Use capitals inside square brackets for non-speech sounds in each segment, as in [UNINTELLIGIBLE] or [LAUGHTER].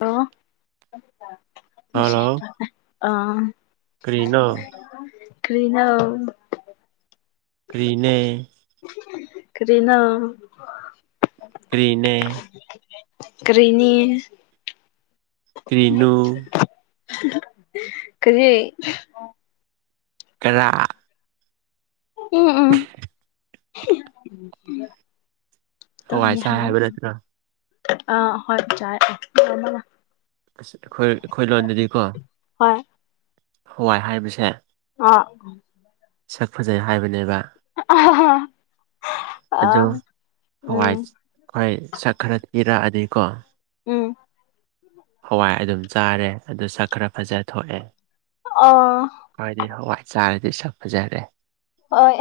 ꯑꯣ ꯍꯜꯂꯣ ꯑꯥ ꯀꯔꯤꯅꯣ [UNINTELLIGIBLE] ꯀꯔ꯭ꯤꯅꯣ ꯀ꯭ꯔꯤꯅꯦ ꯀꯔꯤꯅꯣ ꯀꯔꯤꯅꯦ ꯀꯔꯤꯅꯤ ꯀꯔꯤꯅꯨ ꯀꯔꯤ ꯀꯔꯥ ꯎꯝ ꯎꯝ ꯍꯋꯥꯏ ꯆꯥꯏ ꯍꯥꯏꯕ ꯅꯠꯇ꯭ꯔꯣ [UNINTELLIGIBLE] ꯑ ꯍꯣꯏ ꯆꯥꯏ [INAUDIBLE] ꯑꯁ ꯑꯩꯈꯣꯏ ꯑꯩꯈꯣꯏ ꯂꯣꯟꯗꯗꯤ ꯀꯣ ꯍꯣꯏ ꯍꯋꯥꯏ ꯍꯥꯏꯕꯁꯦ ꯑ [UNINTELLIGIBLE] [INAUDIBLE] ꯁꯛ ꯐꯖꯩ ꯍꯥꯏꯕꯅꯦꯕ ꯑ ꯎꯝ [UNINTELLIGIBLE] [INAUDIBLE] ꯍꯣꯏ ꯁꯛ ꯈꯔ ꯏꯔꯛꯑꯗꯤꯀꯣ ꯎꯝ [UNINTELLIGIBLE] [INAUDIBLE] ꯍꯋꯥꯏ ꯑꯗꯨꯝ ꯆꯥꯔꯦ ꯑꯗꯨ ꯁꯛ ꯈꯔ ꯐꯖ ꯊꯣꯛꯑꯦ ꯑꯣ.. ꯍꯥꯏꯗꯤ ꯍꯋꯥꯏ ꯆꯥꯔꯗꯤ ꯁꯛ ꯐꯖꯔꯦ ꯍꯣꯏ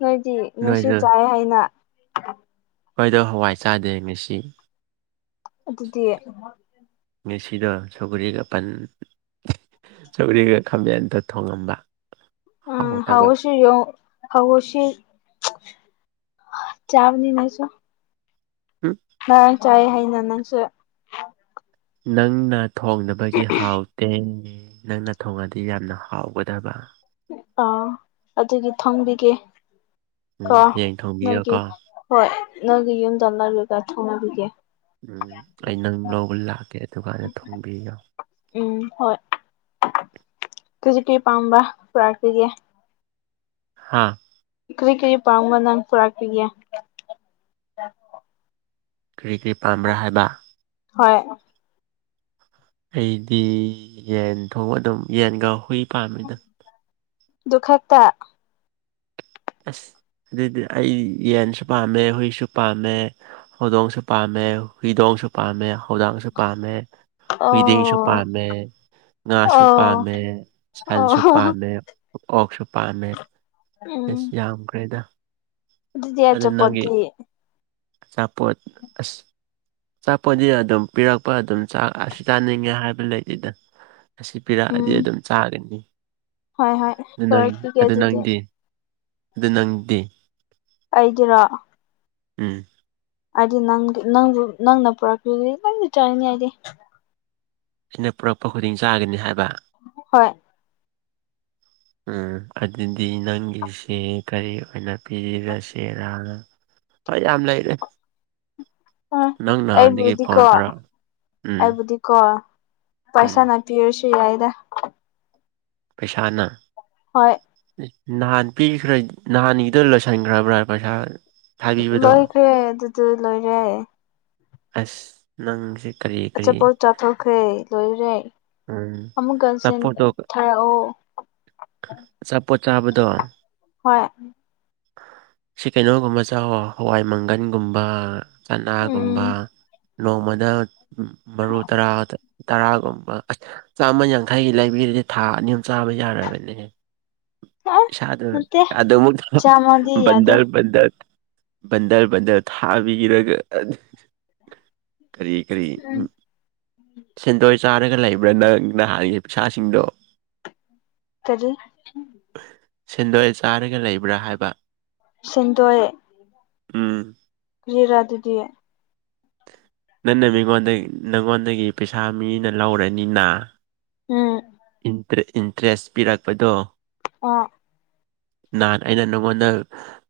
ꯅꯣꯏꯗꯤ ꯅꯣꯏꯁꯨ ꯅꯣꯏꯗꯣ ꯆꯥꯏ ꯍꯥꯏꯅ ꯈꯣꯏꯗꯣ ꯍꯋꯥꯏ ꯆꯥꯗꯦ ꯉꯁꯤ ꯑꯗꯨꯗꯤ ꯉꯁꯤꯗꯣ ꯁꯧꯒꯔꯤꯒ ꯄꯟ ꯆꯧꯔꯤꯒ ꯈꯥꯃꯦꯟꯇ ꯊꯣꯡꯉꯝꯕ ꯎꯝ ꯍꯥꯎ ꯍꯥꯎꯇꯕ ꯏꯁ ꯆꯤꯌꯣ ꯍꯧꯎꯁꯤ ꯆꯥꯕꯅꯤ ꯅꯁꯨ ꯎꯝ ꯅꯔꯥꯡ ꯆꯥꯏ ꯍꯥꯏꯅ ꯅꯪꯁꯨ ꯅꯪꯅ ꯊꯣꯡꯅꯕꯒꯤ ꯍꯥꯎꯇꯦ ꯅꯪꯅ ꯊꯣꯡꯉꯗꯤ ꯌꯥꯝꯅ ꯍꯥꯎꯒꯗꯕ ꯑꯥ ꯑꯗꯨꯒꯤ ꯊꯣꯡꯕꯤꯒꯦ ꯀꯣ ꯎꯝ ꯍꯌꯦꯡ ꯅꯣꯏꯒꯤ ꯊꯣꯡꯕꯤꯌꯣꯀꯣ ꯍꯣꯏ ꯅꯪꯒꯤ ꯌꯨꯝꯗꯅꯔꯒ ꯊꯣꯡꯅꯕꯤꯒꯦ ꯎꯝ ꯑꯩ ꯅꯪ ꯂꯧꯕ ꯂꯥꯛꯀꯦ ꯑꯗꯨꯒꯗ ꯊꯣꯡꯕꯤꯌꯣ ꯎꯝ ꯍꯣꯏ ꯀꯖꯤ ꯀꯤ ꯄꯥꯝꯕ ꯄꯨꯔꯥꯛꯄꯤꯒꯦ ꯍꯥꯥ ꯀꯔꯤ ꯀꯔꯤ ꯄꯥꯝꯕ ꯅꯪ ꯄꯨꯔꯛꯄꯤꯒꯦ ꯀꯔꯤ ꯀꯔꯤ ꯄꯥꯝꯕ꯭ꯔꯥ ꯍꯥꯏꯕ ꯍꯣꯏ ꯑꯩꯗꯤ ꯌꯦꯟ ꯊꯣꯡ ꯑꯗꯨꯝ ꯌꯦꯟꯒ ꯍꯨꯏ ꯄꯥꯝꯃꯤꯗ ꯗꯨꯈꯛꯇ ꯑꯁ ꯑꯗꯨꯗꯤ ꯑꯩ ꯌꯦꯟꯁꯨ ꯄꯥꯝꯃꯦ ꯍꯨꯏꯁꯨ ꯄꯥꯝꯃꯦ ꯍꯧꯗꯣꯡꯁꯨ ꯄꯥꯝꯃꯦ ꯍꯨꯏꯗꯣꯡꯁꯨ ꯄꯥꯝꯃꯦ ꯍꯧꯗꯪꯁꯨ ꯄꯥꯝꯃꯦ ꯍꯨꯏꯗꯤꯡꯁꯨ ꯑꯣ ꯄꯥꯝꯃꯦ ꯉꯥꯁꯨ ꯑꯣ ꯄꯥꯝꯃꯦ ꯁꯟꯁꯨ ꯑꯣ ꯄꯥꯝꯃꯦ ꯑꯣꯛꯁꯨ ꯄꯥꯝꯃꯦ ꯑꯦꯁ ꯎꯝ ꯌꯥꯝꯈ꯭ꯔꯦꯗ ꯑꯗꯨꯗꯤ ꯑꯗꯨ ꯅꯪꯒꯤ ꯑꯆꯥꯄꯣꯠꯇꯤ ꯑꯆꯥꯄꯣꯠ ꯑꯁ ꯑꯆꯥꯄꯣꯠꯗꯤ ꯑꯗꯨꯝ ꯄꯤꯔꯛꯄ ꯑꯗꯨꯝ ꯆꯥꯛ ꯑꯁꯤ ꯆꯥꯅꯤꯡꯉꯦ ꯍꯥꯏꯕ ꯂꯩꯇꯦꯗ ꯑꯁꯤ ꯄꯤꯔꯛꯑꯗꯤ ꯎꯝ ꯑꯗꯨꯝ ꯆꯥꯒꯅꯤ ꯍꯣꯏ ꯍꯣꯏ ꯑꯗꯨ ꯅꯪ ꯄꯨꯔꯛꯄꯤꯒꯦ ꯑꯗꯨ ꯑꯗꯨꯗꯤ ꯅꯪꯗꯤ ꯑꯗꯨ ꯅꯪꯗꯤ ꯑꯩꯗꯤꯔꯣ ꯎꯝ ꯑꯩꯗꯤ ꯅꯪꯒꯤ ꯅꯪꯕꯨ ꯅꯪꯅ ꯄꯨꯔꯛꯈꯤꯕꯗꯤ ꯂꯣꯏꯅ ꯆꯥꯅꯤꯡꯉꯦ ꯑꯩꯗꯤ ꯁꯤꯅ ꯄꯨꯔꯛꯄ ꯈꯨꯗꯤꯡ ꯆꯥꯒꯅꯤ ꯍꯥꯏꯕ ꯍꯣꯏ ꯎꯝ ꯑꯗꯨꯗꯤ ꯅꯪꯒꯤꯁꯦ ꯀꯔꯤ ꯑꯣꯏꯅ ꯄꯤꯕꯤꯔꯁꯦꯔꯥ ꯍꯣꯏ ꯌꯥꯝ ꯂꯩꯔꯦ ꯎꯝ ꯅꯪ ꯅꯍꯥꯟꯗꯒꯤ ꯐꯣꯟ ꯇꯧꯔꯛ ꯎꯝ ꯀꯣ ꯎꯝ ꯄꯩꯁꯥꯅ ꯄꯤꯔꯁꯨ ꯌꯥꯏꯗ ꯄꯩꯁꯥꯅ ꯍꯣꯏ ꯏ ꯅꯍꯥꯟ ꯄꯤꯈ꯭ꯔ ꯅꯍꯥꯟꯒꯤꯗꯣ ꯂꯣꯏꯁꯟꯈ꯭ꯔꯕ꯭ꯔꯥ ꯄꯩꯁꯥ ꯊꯥꯕꯤꯕꯗꯣ ꯂꯣꯏꯈ꯭ꯔꯦ ꯑꯗꯨꯗꯤ ꯂꯣꯏꯔꯦ ꯑꯁ ꯅꯪꯖꯤ ꯑꯆꯥꯄꯣꯠ ꯆꯥꯊꯣꯛꯈ꯭ꯔꯦ ꯂꯣꯏꯔꯦ ꯎꯝ ꯑꯃꯨꯛꯀ ꯁꯦꯟ ꯑꯆꯥꯄꯣꯠꯇꯣ ꯊꯥꯔꯛꯑꯣ ꯑꯆꯥꯄꯣꯠ ꯆꯥꯕꯗꯣ ꯍꯣꯏ ꯁꯤ ꯀꯩꯅꯣꯒꯨꯝꯕ ꯆꯥꯎꯋꯣ ꯍꯋꯥꯏ ꯃꯪꯒꯟꯒꯨꯝꯕ ꯆꯅꯥꯒꯨꯝꯕ ꯎꯝ ꯅꯣꯡꯃꯗ ꯃꯔꯨ ꯇꯔꯥ ꯇꯔꯥꯒꯨꯝꯕ ꯑꯁ ꯆꯥꯃ ꯌꯥꯡꯈꯩꯒꯤ ꯂꯩꯕꯤꯔꯗꯤ ꯊꯥ ꯑꯅꯤ ꯑꯍꯨꯝ ꯆꯥꯕ ꯌꯥꯔꯕꯅꯦꯍꯦ ꯑꯥ ꯏꯁꯥꯗꯨ ꯅꯠꯇꯦ ꯑꯗꯨꯃꯛ ꯆꯥꯝꯃꯗꯤ ꯌꯥꯗꯦ ꯕꯟꯗꯜ ꯕꯟꯗꯜ ꯕꯟꯗꯔ ꯕꯟꯗꯔ ꯊꯥꯕꯤꯔꯒ [UNINTELLIGIBLE] ꯀꯔꯤ ꯀꯔꯤ ꯎꯝ ꯁꯦꯟꯗꯣꯏ ꯆꯥꯔꯒ ꯂꯩꯕ꯭ꯔꯥ ꯅꯪ ꯅꯍꯥꯟꯒꯤ ꯄꯩꯁꯥꯁꯤꯡꯗꯣ ꯀꯔꯤ [UNINTELLIGIBLE] ꯁꯦꯟꯗꯣꯏ ꯆꯥꯔꯒ ꯂꯩꯕ꯭ꯔꯥ ꯍꯥꯏꯕ ꯁꯦꯟꯗꯣꯏ ꯎꯝ ꯀ꯭ꯔꯤꯔ ꯑꯗꯨꯗꯤ ꯅꯪꯅ ꯃꯤꯉꯣꯟꯗꯒꯤ ꯅꯪꯉꯣꯟꯗꯒꯤ ꯄꯩꯁꯥ ꯃꯤꯅ ꯂꯧꯔꯅꯤꯅ ꯎꯝ ꯏꯟꯇꯔꯦꯁ ꯏꯟꯇ‍ꯦꯁ ꯄꯤꯔꯛꯄꯗꯣ ꯑꯣ ꯅꯍꯥꯟ ꯑꯩꯅ ꯅꯪꯉꯣꯟꯗ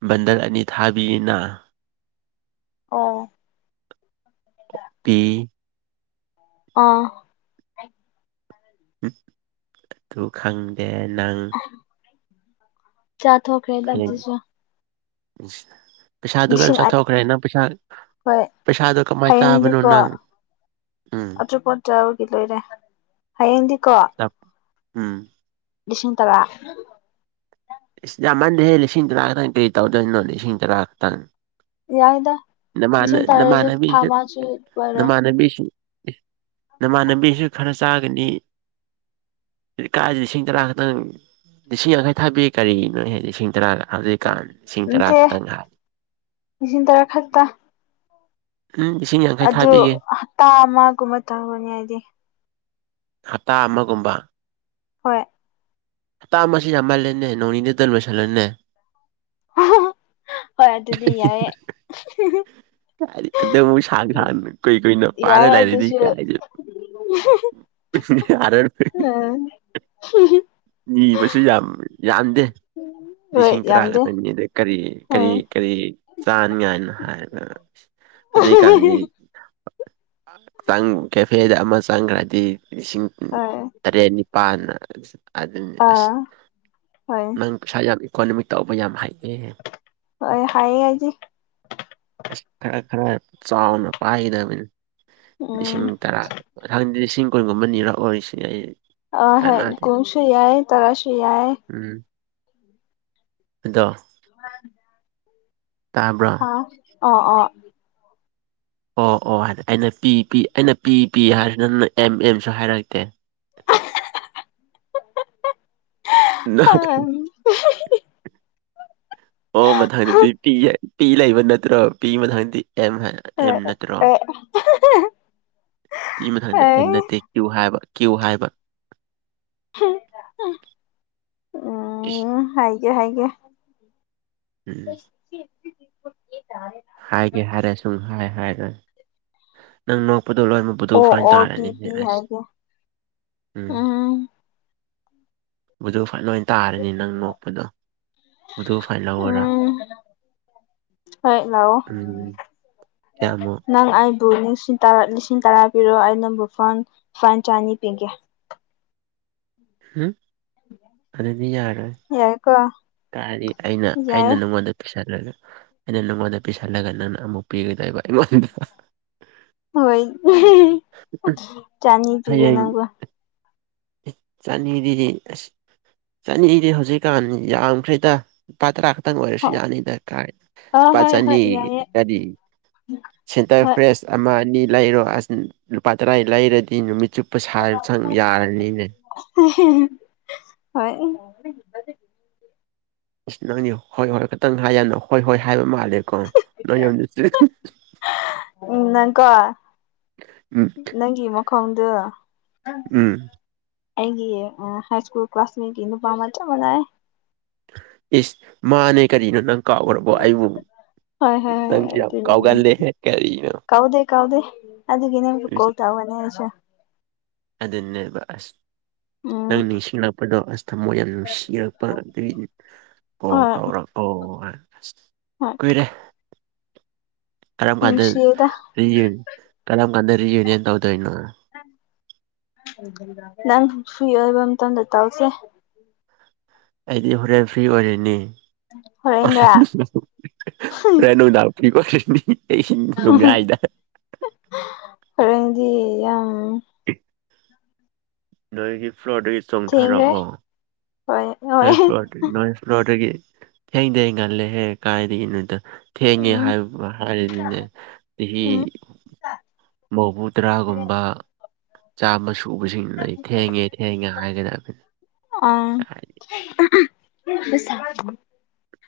ꯕꯟꯗꯜ ꯑꯅꯤ ꯊꯥꯕꯤꯔꯤꯅ ꯑꯣ [UNINTELLIGIBLE] ꯑꯥ ꯑꯗꯨ ꯈꯪꯗꯦ ꯅꯪ ꯆꯥꯊꯣꯛꯈꯔꯦꯗ ꯍꯌꯦꯡ ꯑꯗꯨꯁꯨ [UNINTELLIGIBLE] ꯄꯩꯁꯥꯗꯨ ꯂꯣꯏ ꯂꯤꯁꯤꯡ ꯑꯅꯤ ꯆꯠꯊꯣꯛꯈ꯭ꯔꯦ ꯅꯪ ꯄꯩꯁꯥ ꯍꯣꯏ ꯄꯩꯁꯥꯗꯨ ꯀꯃꯥꯏꯅ ꯆꯥꯕꯅꯣ ꯅꯪ ꯎꯝ ꯑꯇꯣꯞꯄ ꯇꯧꯔꯒꯥ ꯂꯣꯏꯔꯦ ꯍꯌꯦꯡꯗꯤꯀꯣ ꯎꯝ ꯂꯤꯁꯤꯡ ꯇꯔꯥ ꯏꯁ ꯌꯥꯝꯃꯟꯗꯦꯍꯦ ꯂꯤꯁꯤꯡ ꯇꯔꯥ ꯈꯛꯇꯪ ꯀꯔꯤ ꯇꯧꯗꯣꯏꯅꯣ ꯂꯤꯁꯤꯡ ꯇꯔꯥ ꯈꯛꯇꯪ ꯌꯥꯏꯗ ꯅ ꯃꯥꯅ ꯂꯤꯁꯤꯡ ꯅ ꯇꯔꯥꯁꯨ ꯊꯥ ꯃꯥꯅꯕꯤꯒ ꯑꯃꯁꯨ ꯂꯣꯏꯔꯣꯏ ꯅꯃꯥꯅꯕꯤꯁꯤꯡ ꯅꯃꯥꯟꯅꯕꯤꯁꯨ ꯈꯔ ꯆꯥꯒꯅꯤ ꯀꯥꯥꯏꯗꯩꯩ ꯂꯤꯁꯤꯡ ꯇꯔꯥ ꯈꯛꯇꯪ ꯂꯤꯁꯤꯡ ꯌꯥꯡꯈꯥꯏ ꯊꯥꯕꯤ ꯀꯔꯤꯅꯣꯅꯦ ꯂꯤꯁꯤꯡ ꯇꯔꯥꯗ ꯍꯧꯖꯤꯛꯀꯥꯟ ꯂꯤꯁꯤꯡ ꯇꯔꯥ ꯅꯠꯇꯦ ꯈꯛꯇꯪ ꯍꯥ ꯂꯤꯁꯤꯡ ꯇꯔꯥ ꯈꯛꯇ ꯎꯝ ꯂꯤꯁꯤꯡ ꯌꯥ ꯑꯗꯨ ꯍꯞꯇꯥ ꯑꯃꯒꯨꯝꯕ ꯇꯧꯔꯅꯤ ꯍꯥꯏꯗꯤ ꯍꯞꯇꯥ ꯑꯃꯒꯨꯝꯕ ꯍꯣꯏ ꯍꯞꯇ ꯑꯃꯥꯁꯤ ꯌꯥꯝꯃꯜꯂꯦꯅꯦ ꯅꯣꯡ ꯅꯤꯇ ꯂꯣꯏꯁꯤꯜꯂꯣꯅꯦ ꯍꯣꯏ ꯑꯗꯨꯗꯤ ꯌꯥꯏꯑꯦ ꯀ ꯑꯗꯨ ꯑꯃꯨꯛ ꯁꯥꯡ ꯁꯥꯡꯅ ꯀꯨꯏ ꯀꯨꯏꯅ ꯌꯥꯏ ꯄꯥꯔ ꯂꯩꯔꯗꯤ ꯑꯗꯨꯁꯨ ꯀꯥꯏꯅ ꯌꯥꯔꯥꯔꯣꯏ ꯍꯝ [UNINTELLIGIBLE] ꯅꯤꯕꯁꯨ ꯌꯥꯝ ꯌꯥꯝꯗꯦ ꯍꯣꯏ ꯂꯤꯁꯤꯡ ꯇꯔꯥ ꯌꯥꯝꯗꯦ ꯈꯛꯇꯥꯅꯤ ꯑꯗꯩ ꯀꯔꯤ ꯀꯔꯤ ꯎꯝ ꯀꯔꯤ ꯆꯥꯅꯤꯉꯥꯏꯅꯣ ꯍꯥꯏꯕ ꯍꯧꯖꯤꯛꯀꯥꯟꯒꯤ ꯀꯦꯐꯦꯗ ꯑꯃ ꯆꯪꯈ꯭ꯔꯗꯤ ꯂꯤꯁꯤꯡ ꯍꯣꯏ ꯇꯔꯦꯠ ꯅꯤꯄꯥꯟꯅ ꯑꯗꯨꯅꯤ ꯑꯁ ꯑꯥ ꯍꯣꯏ ꯅꯪ ꯄꯩꯁꯥ ꯌꯥꯝ ꯏꯀꯣꯅꯣꯃꯤꯛ ꯇꯧꯕ ꯌꯥꯝ ꯍꯩꯍꯦ ꯍꯣꯏ ꯍꯩꯌꯦ ꯑꯩꯗꯤ ꯑꯁ ꯈꯔ ꯈꯔ ꯆꯥꯎꯅ ꯄꯥꯏꯒꯗꯕꯅꯤ ꯂꯤꯁꯤꯡ ꯎꯝ ꯇꯔꯥ ꯃꯊꯪꯗꯤ ꯂꯤꯁꯤꯡ ꯀꯨꯟꯒꯨꯝꯕ ꯅꯤꯔꯛꯑꯣꯏꯁꯤ ꯑꯩ ꯑ ꯍꯣꯏ ꯀꯥꯟꯅꯗꯦ ꯀꯨꯟꯁꯨ ꯌꯥꯏ ꯇꯔꯥꯁꯨ ꯌꯥꯏ ꯎꯝ ꯑꯗꯣ [INAUDIBLE] ꯇꯥꯕ꯭ꯔꯣ ꯍꯥ ꯑꯣ ꯑꯣ ꯑꯣ ꯑꯣ ꯍꯥꯏꯗꯤ ꯑꯩꯅ ꯄꯤ ꯄꯤ ꯑꯩꯅ ꯄꯤ ꯄꯤ ꯍꯥꯏꯔꯁꯨ ꯅꯪꯅ ꯑꯦꯝ ꯑꯦꯝꯁꯨ ꯍꯥꯏꯔꯛꯇꯦ ꯅꯥ [UNINTELLIGIBLE] ꯑꯣ ꯃꯊꯪꯗꯗꯤ ꯄꯤ ꯄꯤ ꯂꯩꯕ ꯅꯠꯇ꯭ꯔꯣ ꯄꯤ ꯃꯊꯪꯗꯗꯤ ꯑꯦꯝ ꯍꯥꯏ ꯑꯦꯝ ꯅꯠꯇ꯭ꯔꯣ ꯄꯤ ꯃꯊꯪꯗ ꯑꯦꯝ ꯅꯠꯇꯦ ꯀ꯭ꯌꯨ ꯍꯥꯏꯕ ꯀ꯭ꯌꯨ ꯍꯥꯏꯕ ꯍꯨꯝ ꯏꯁ ꯎꯝ ꯍꯥꯏꯒꯦ ꯍꯥꯏꯒꯦ ꯎꯝ ꯍꯥꯏꯒꯦ ꯍꯥꯏꯔ ꯁꯨꯡꯍꯥꯏ ꯍꯥꯏꯔꯣꯏ ꯅꯪ ꯅꯣꯛꯄꯗꯣ ꯂꯣꯏꯃꯛ ꯑꯗꯨ ꯐꯥꯏꯟ ꯑꯣ ꯑꯣ ꯄꯤ ꯇꯥꯔꯅꯤꯅꯦ ꯄꯤ ꯑꯁ ꯍꯥꯏꯒꯦ ꯎꯝ ꯕꯨꯗꯨ ꯐꯥꯏꯟ ꯂꯣꯏ ꯇꯥꯔꯅꯤ ꯅꯪ ꯅꯣꯛꯄꯗꯣ ꯕꯨꯗꯨ ꯐꯥꯏꯟ ꯂꯧꯔꯣꯔ ꯎꯝ ꯍꯣꯏ ꯂꯧꯑꯣ ꯎꯝ ꯀꯌꯥꯃꯨꯛ ꯅꯪ ꯑꯩ [UNINTELLIGIBLE] ꯂꯤꯁꯤꯡ ꯇꯔꯥ ꯂꯤꯁꯤꯡ ꯇꯔꯥ ꯄꯤꯔꯣ ꯑꯩ ꯅꯪꯕꯨ ꯐꯣꯟ ꯐꯥꯏꯟ ꯆꯥꯅꯤ ꯄꯤꯒꯦ ꯎꯝ ꯑꯗꯨꯗꯤ ꯌꯥꯔꯣꯏ ꯌꯥꯏ ꯀꯣ ꯀꯥꯔꯤ ꯑꯩꯅ ꯑꯩꯅ ꯅꯪꯉꯣꯟꯗ ꯄꯤꯁꯜꯂꯒ ꯑꯩꯅ ꯅꯪꯉꯣꯟꯗ ꯄꯤꯁꯜꯂꯒ ꯅꯪꯅ ꯑꯃꯨꯛ ꯄꯤꯒꯗꯣꯏꯕ ꯑꯩꯉꯣꯟꯗ ꯍꯣꯏ ꯆꯥꯅꯤ ꯄꯤꯒꯦ ꯅꯪꯕꯨ ꯆꯥꯅꯤꯗꯨꯗꯤ ꯑꯁ ꯆꯥꯅꯤꯗꯤ ꯍꯧꯖꯤꯛꯀꯥꯟ ꯌꯥꯝꯈ꯭ꯔꯦꯗ ꯂꯨꯄꯥ ꯇꯔꯥ ꯈꯛꯇ ꯍꯣ ꯑꯣꯏꯔꯁꯨ ꯌꯥꯅꯤꯗ ꯀꯥꯏ ꯑ ꯂꯨꯄꯥ ꯍꯣꯏ ꯍꯣꯏ ꯆꯥꯅꯤꯒꯤ ꯌꯥꯏꯌꯦ ꯀꯔꯤ ꯁꯦꯟꯇꯔ ꯍꯣꯏ ꯐ꯭ꯔꯦꯁ ꯑꯃ ꯑꯅꯤ ꯂꯩꯔꯣ ꯑꯁ ꯂꯨꯄꯥ ꯇꯔꯥ ꯂꯩꯔꯗꯤ ꯅꯨꯃꯤꯠ ꯆꯨꯞ ꯄꯩꯁꯥꯁꯨ ꯆꯪ ꯌꯥꯔꯅꯤ ꯍꯣꯏ ꯑꯁ ꯅꯣꯏꯅꯤ ꯍꯣꯏ ꯍꯣꯏ ꯈꯇꯪ ꯍꯥꯏꯔꯅꯣ ꯍꯣꯏ ꯍꯣꯏ ꯍꯥꯏꯕ ꯃꯥꯜꯂꯦꯕ ꯀꯣ [UNINTELLIGIBLE] ꯎꯝ ꯅꯪ ꯀꯣ ꯎꯝ ꯅꯪꯒꯤ ꯃꯈꯣꯡꯗꯨ ꯎꯝ ꯑꯩꯒꯤ ꯑ ꯍꯥꯏ ꯁ꯭ꯀꯨꯜ ꯀ꯭ꯂꯥꯁꯃꯦꯠꯀꯤ ꯅꯨꯄꯥ ꯑꯃ ꯆꯞ ꯃꯥꯅꯩ ꯏꯁ ꯃꯥꯅꯦ ꯀꯔꯤꯅꯣ ꯅꯪ ꯀꯥꯎꯈ꯭ꯔꯕꯣ ꯑꯩꯕꯨꯨ ꯍꯣꯏ ꯍꯣꯏ ꯑꯗꯨꯅꯦ ꯀꯔꯤꯅꯣ ꯀꯥꯎꯗꯦ ꯀꯥꯎꯗꯦ ꯑꯗꯨꯒꯤꯅꯦ [UNINTELLIGIBLE] ꯇꯧꯕꯅꯦ ꯑꯩꯁꯨ ꯑꯗꯨꯅꯦꯕ ꯑꯁ ꯎꯝ ꯅꯪ ꯅꯤꯡꯁꯤꯡꯂꯛꯄꯗꯣ ꯑꯁ ꯊꯃꯣꯏ ꯌꯥꯝ ꯅꯨꯁꯤꯔꯛꯄ ꯑꯗꯨꯒꯤꯅꯦ ꯀꯣꯜ ꯍꯣꯏ ꯇꯧꯔꯛ ꯑꯣ ꯑꯁ ꯍꯣꯏ ꯀꯨꯏꯔꯦ ꯀꯔꯝ ꯀꯥꯟꯗ ꯅꯨꯡꯁꯤꯌꯦꯗ [UNINTELLIGIBLE] ꯀꯔꯝ ꯀꯥꯟꯗ ꯔꯤꯌꯨꯅꯤꯌꯟ ꯇꯧꯗꯣꯏꯅꯣ ꯅꯪ ꯁꯨꯏ ꯑꯣꯏꯕ ꯃꯇꯝꯗ ꯇꯧꯁꯦ ꯑꯩꯗꯤ ꯍꯣꯔꯦꯟ ꯐ꯭ꯔꯤ ꯑꯣꯏꯔꯦꯅꯤ ꯍꯣꯔꯦꯟꯔ ꯍꯣꯔꯦꯟ ꯍꯣꯔꯦꯟ ꯅꯨꯡꯗꯥ ꯐꯔꯤ ꯑꯣꯏꯔꯅꯤ ꯑꯍꯤꯡ ꯅꯣꯡꯌꯥꯏꯗ ꯍꯣꯔꯦꯟꯗꯤ ꯌꯥꯝ ꯅꯣꯏꯒꯤ ꯐ꯭ꯔꯣꯗꯩ ꯊꯦꯡꯉꯦ ꯍꯣꯏ ꯍꯣꯏ ꯐꯔꯁꯠ ꯐ꯭ꯂꯣꯔ ꯅꯣꯏ ꯐ꯭ꯂꯣꯔꯗꯒꯤ ꯊꯦꯡꯗ ꯉꯜꯂꯦ ꯍꯦ ꯀꯥꯏꯗꯒꯤꯅꯣꯗ ꯊꯦꯡꯉꯦ ꯎꯝ ꯍꯥꯏꯕ ꯍꯥꯏꯔꯤꯗꯤꯅꯦ ꯆꯍꯤ ꯃꯧꯕꯨ ꯇꯔꯥꯒꯨꯝꯕ ꯆꯥꯝꯃ ꯁꯨꯕꯁꯤꯡꯗꯨꯅ ꯑꯩ ꯊꯦꯡꯉꯦ ꯊꯦꯡꯉꯦ ꯍꯥꯏꯒꯗꯕꯅꯤ ꯑ ꯍꯥꯏꯗꯤ [UNINTELLIGIBLE]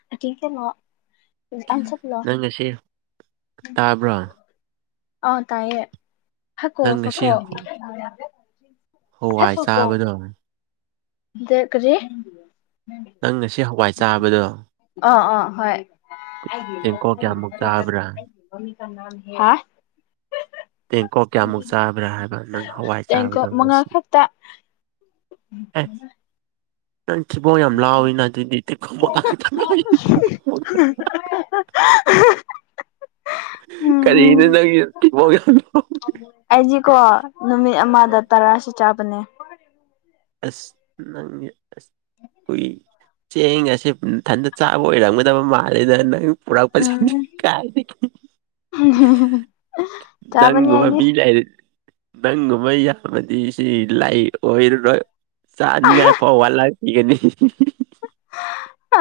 [UNINTELLIGIBLE] ꯅꯪ ꯉꯁꯤ ꯇꯥꯕ꯭ꯔꯣ ꯑꯥꯎ ꯇꯥꯏꯌꯦ ꯐꯀꯣ ꯅꯪ ꯉꯁꯤ ꯐꯀꯣ ꯍꯋꯥꯏ ꯆꯥꯕꯗꯣ ꯗ ꯀꯔꯤ ꯅꯪ ꯉꯁꯤ ꯍꯋꯥꯏ ꯆꯥꯕꯗꯣ ꯑ ꯑꯣ ꯍꯣꯏ ꯇꯦꯡꯀꯣꯠ ꯀꯌꯥꯃꯨꯛ ꯆꯥꯕ꯭ꯔꯥ ꯇꯦꯡꯀꯣꯠ ꯀꯌꯥꯃꯨꯛ ꯆꯥꯕ꯭ꯔꯥ ꯍꯥꯏꯕ ꯅꯪ ꯍꯋꯥꯏ [INAUDIBLE] ꯇꯦꯡꯀꯣꯛ ꯆꯥꯕꯗꯣ ꯃꯉꯥ ꯉꯁꯤ ꯈꯛꯇ [INAUDIBLE] ꯑꯦ ꯅꯪ ꯊꯤꯕꯣꯡ ꯌꯥꯝ ꯂꯥꯎꯏꯅ ꯑꯗꯨꯗꯤ ꯇꯦꯡꯀꯣꯠ ꯃꯉꯥ ꯈꯛꯇ [INAUDIBLE] ꯎꯝ ꯎꯝ ꯀꯔꯤꯅꯣ ꯅꯪ ꯊꯤꯕꯣꯡ ꯌꯥꯝ ꯂꯥꯎꯋꯤ ꯑꯩꯖꯤꯀꯣ ꯅꯨꯃꯤꯠ ꯑꯃꯗ ꯇꯔꯥꯁꯨ ꯆꯥꯕꯅꯦ ꯑꯁ ꯅꯪꯒꯤ ꯑꯁ ꯈꯣꯏ ꯆꯦꯡ ꯑꯁꯦ ꯊꯟꯗ ꯆꯥꯕ ꯑꯣꯏꯔꯝꯒꯗꯕ ꯃꯥꯜꯂꯦꯗ ꯅꯪ ꯄꯨꯔꯥꯄꯁꯤ ꯎꯝ ꯀꯥꯏꯗꯒꯤ ꯆꯥꯕꯅꯤ ꯅꯪꯒꯨꯝꯕ ꯑꯩꯗꯤ ꯃꯤ ꯂꯩꯔ ꯅꯪꯒꯨꯝꯕ ꯌꯥꯃꯗꯤ ꯁꯤ ꯂꯥꯏ ꯑꯣꯏꯔꯔꯣꯏ ꯆꯥꯅꯤꯉꯥꯏ ꯐꯥꯎ ꯋꯥꯠꯂ ꯏꯒꯅꯦ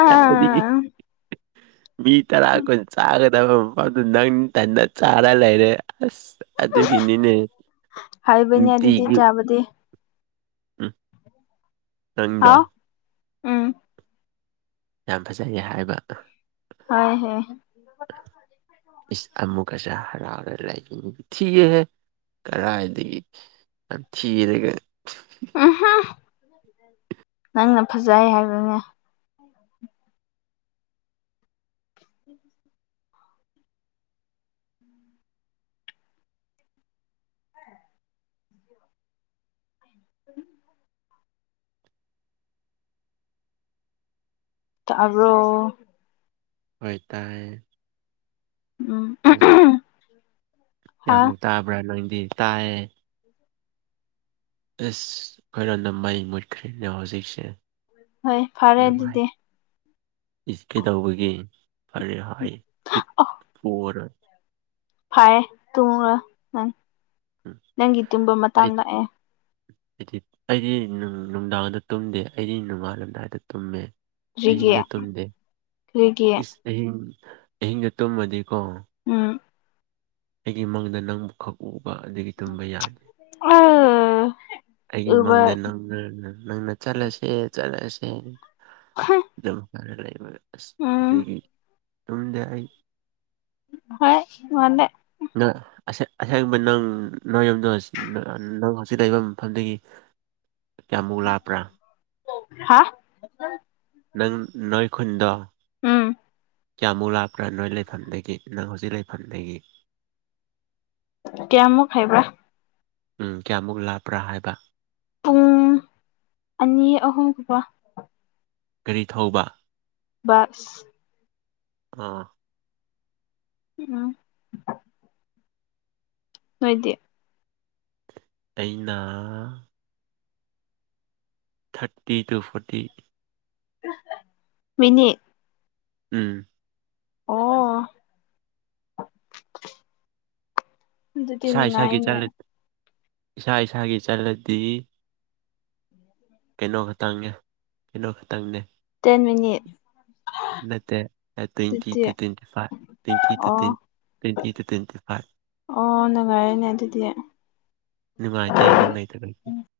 [UNINTELLIGIBLE] ꯃꯤ ꯇꯔꯥ ꯀꯨꯟ ꯆꯥꯒꯗꯕ ꯃꯐꯝꯗꯨ ꯅꯪꯊꯟꯅ ꯆꯥꯔ ꯂꯩꯔꯦ ꯑꯁ ꯑꯗꯨꯒꯤꯅꯤꯅꯦ ꯅꯨꯡꯇꯤꯒꯤ ꯗꯤ ꯎꯝ ꯅꯪꯗꯣ ꯍꯥꯎ ꯎꯝ ꯌꯥꯝ ꯐꯖꯩꯌꯦ ꯍꯥꯏꯕ ꯇꯥꯏꯍꯦ ꯑꯁ ꯑꯃꯨꯛꯀꯁꯦ ꯍꯔꯥꯎꯒ ꯂꯥꯏꯅꯤꯡ ꯊꯤꯌꯦꯍꯦ ꯀꯔꯥꯏꯗꯒꯤ ꯌꯝꯊꯤꯔꯒ ꯎꯝ ꯅꯪꯅ ꯐꯖꯩ ꯍꯥꯏꯕꯅꯦ [INAUDIBLE] [INAUDIBLE] ꯇꯥꯕꯔꯣ ꯍꯣꯏ ꯇꯥꯏꯌꯦ ꯎꯝ ꯍꯥ ꯀꯌꯥꯃꯨꯛ ꯇꯥꯕ꯭ꯔꯥ ꯅꯣꯏꯗꯤ ꯇꯥꯏꯌꯦ ꯑꯁ ꯑꯩꯈꯣꯏꯔꯣꯝꯗ ꯃꯩ ꯃꯨꯠꯈ꯭ꯔꯦꯅꯦ ꯍꯧꯖꯤꯛꯁꯦ ꯍꯣꯏ ꯐꯔꯦ ꯅꯨꯡꯉꯥꯏ ꯑꯗꯨꯗꯤ ꯏꯁ ꯀꯩꯗꯧꯕꯒꯤ [UNINTELLIGIBLE] ꯐꯥꯏ ꯇꯨꯝꯃꯨꯔꯣ ꯅꯪ ꯎꯝ ꯅꯪꯒꯤ ꯇꯨꯝꯕ ꯃꯇꯥꯡ ꯑꯩ ꯂꯥꯛꯑꯦ ꯑꯩꯗꯤ ꯑꯩꯗꯤ ꯅꯨꯡ ꯅꯨꯡꯗꯥꯡꯗ ꯇꯨꯝꯗꯦ ꯑꯩꯗꯤ ꯅꯣꯡꯉꯥꯜꯂꯝꯗꯥꯏꯗ ꯇꯨꯝꯃꯦ ꯀꯔꯤꯒꯤ ꯑꯍꯤꯡꯗ ꯇꯨꯝꯗꯦ ꯀꯔꯤꯒꯤ ꯏꯁ ꯑꯍꯤꯡ ꯑꯍꯤꯡꯗ ꯇꯨꯝꯃꯗꯤꯀꯣ ꯎꯝ ꯑꯩꯒꯤ ꯃꯪꯗ ꯅꯪꯕꯨ ꯈꯛ ꯎꯕ ꯑꯗꯨꯒꯤ ꯇꯨꯝꯕ ꯌꯥꯗꯦ ꯑꯥ ꯑꯩꯒꯤ ꯃꯪꯗ ꯅꯪꯅ ꯅꯪꯅ ꯆꯠꯂꯁꯦ ꯆꯠꯂꯁꯦ ꯑꯗꯨꯝ ꯑꯗꯨ ꯂꯩꯕ ꯑꯁ ꯎꯝ ꯑꯗꯨꯒꯤ ꯇꯨꯝꯗꯦ ꯑꯩ ꯍꯣꯏ ꯃꯥꯂꯦ ꯅꯪ ꯑꯁꯦꯡꯕ ꯅꯪ ꯅꯣꯏ ꯌꯨꯝꯗꯣ ꯅꯪ ꯍꯧꯖꯤꯛ ꯂꯩꯕ ꯃꯐꯝꯗꯒꯤ ꯀꯌꯥꯃꯨꯛ ꯂꯥꯞꯄ꯭ꯔꯥ ꯍꯥ ꯑ [INAUDIBLE] ꯅꯪ ꯅꯣꯏ ꯈꯨꯟꯗꯣ ꯎꯝ ꯀꯌꯥꯃꯨꯛ ꯂꯥꯛꯄ꯭ꯔꯥ ꯅꯣꯏ ꯂꯩꯐꯝꯗꯒꯤ ꯅꯪ ꯍꯧꯖꯤꯛ ꯂꯩꯐꯝꯗꯒꯤ ꯀꯌꯥꯃꯨꯛ ꯈꯥꯏꯕ꯭ꯔꯥ ꯎꯝ ꯀꯌꯥꯃꯨꯛ ꯂꯥꯞꯄ꯭ꯔꯥ ꯍꯥꯏꯕ ꯄꯨꯡ ꯑꯅꯤ ꯑꯍꯨꯝꯒꯨꯝꯕ ꯒꯥꯔꯤ ꯊꯧꯕ ꯁ [UNINTELLIGIBLE] ꯑꯥ ꯎꯝ ꯅꯣꯏꯗꯤ ꯑꯩꯅꯥ ꯊꯥꯔꯇꯤ ꯇꯨ ꯐꯣꯔꯇꯤ ꯃꯤꯅꯤꯠ ꯎꯝ ꯑꯣ ꯑꯗꯨꯗꯤ ꯏꯁꯥ ꯏꯁꯥꯒꯤ ꯅꯨꯡꯉꯥꯏꯅꯦ ꯆꯠꯂ ꯏꯁꯥ ꯏꯁꯥꯒꯤ ꯆꯠꯂꯗꯤ ꯀꯩꯅꯣ ꯈꯇꯪꯅꯦ ꯀꯩꯅꯣ ꯈꯇꯪꯅꯦ ꯇꯦꯟ ꯃꯤꯅꯤꯠ ꯅꯠꯇꯦ ꯇ꯭ꯋꯦꯟꯇꯤ ꯑꯗꯨꯗꯤ two twenty five twenty two ꯑꯣ twenty twenty two twenty five ꯑꯣ ꯅꯨꯡꯉꯥꯏꯔꯦꯅꯦ ꯑꯗꯨꯗꯤ ꯅꯨꯡꯉꯥꯢꯇꯦ ꯅꯪ ꯂꯩꯇꯕꯁꯦ